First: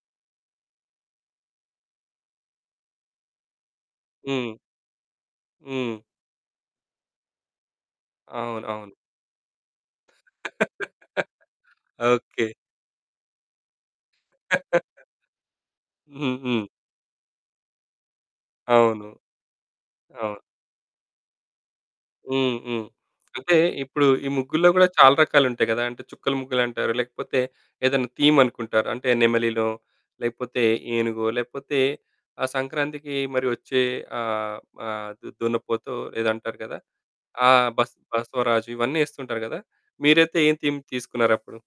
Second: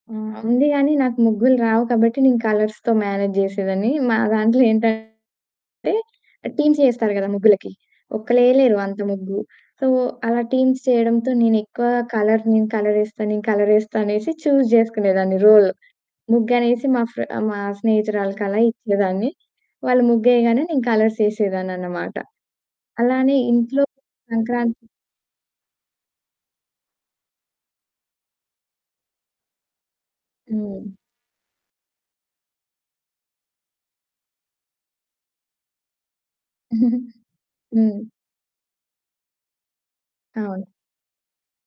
హ్మ్. ఉంది గానీ నాకు ముగ్గులు రావు కాబట్టి నేను కలర్స్‌తో మ్యానేజ్ జేసేదాన్ని. మా హ్మ్. దాంట్లో ఏంటంటే హ్మ్. టీమ్స్ యేస్తారు గదా! ముగ్గులకి. అవును. ఒక్కళ్ళెయలేరు అవును. అంత ముగ్గు. సో అలా టీమ్స్ చేయడంతో నేనెక్కువ కలర్ ఓకే. నేను కలరేస్తా నేను కలరేస్తా అనేసి చూజ్ జేసుకునేదాన్ని రోల్. ముగ్గు హుహు. అనేసి మా ఫ్ర మా స్నేహితురాలకలా అవును. ఇచ్చేదాన్ని. వాళ్ళు అవును. ముగ్గేయగానే నేను కలర్సేసేదాన్ననమాట. హ్మ్. హ్మ్. అలానే అంటే ఇంట్లో ఇప్పుడు ఈ ముగ్గుల్లో సంక్రాంతి గూడా చాలా రకాలుంటాయి గదా! అంటే చుక్కల ముగ్గులంటారు. లేకపోతే ఏదైనా థీమ్ అనుకుంటారు. అంటే నెమలినో లేకపోతే హ్మ్. ఏనుగో లేకపోతే ఆ సంక్రాంతికి మరి వచ్చే ఆహ్, ఆహ్, దున్నపోతో ఏదో అంటారు గదా! ఆ బస్ హ్మ్. బసవరాజు ఇవన్నేస్తుంటారు గదా! మీరైతే ఏం అవును. థీమ్ తీసుకున్నారప్పుడు.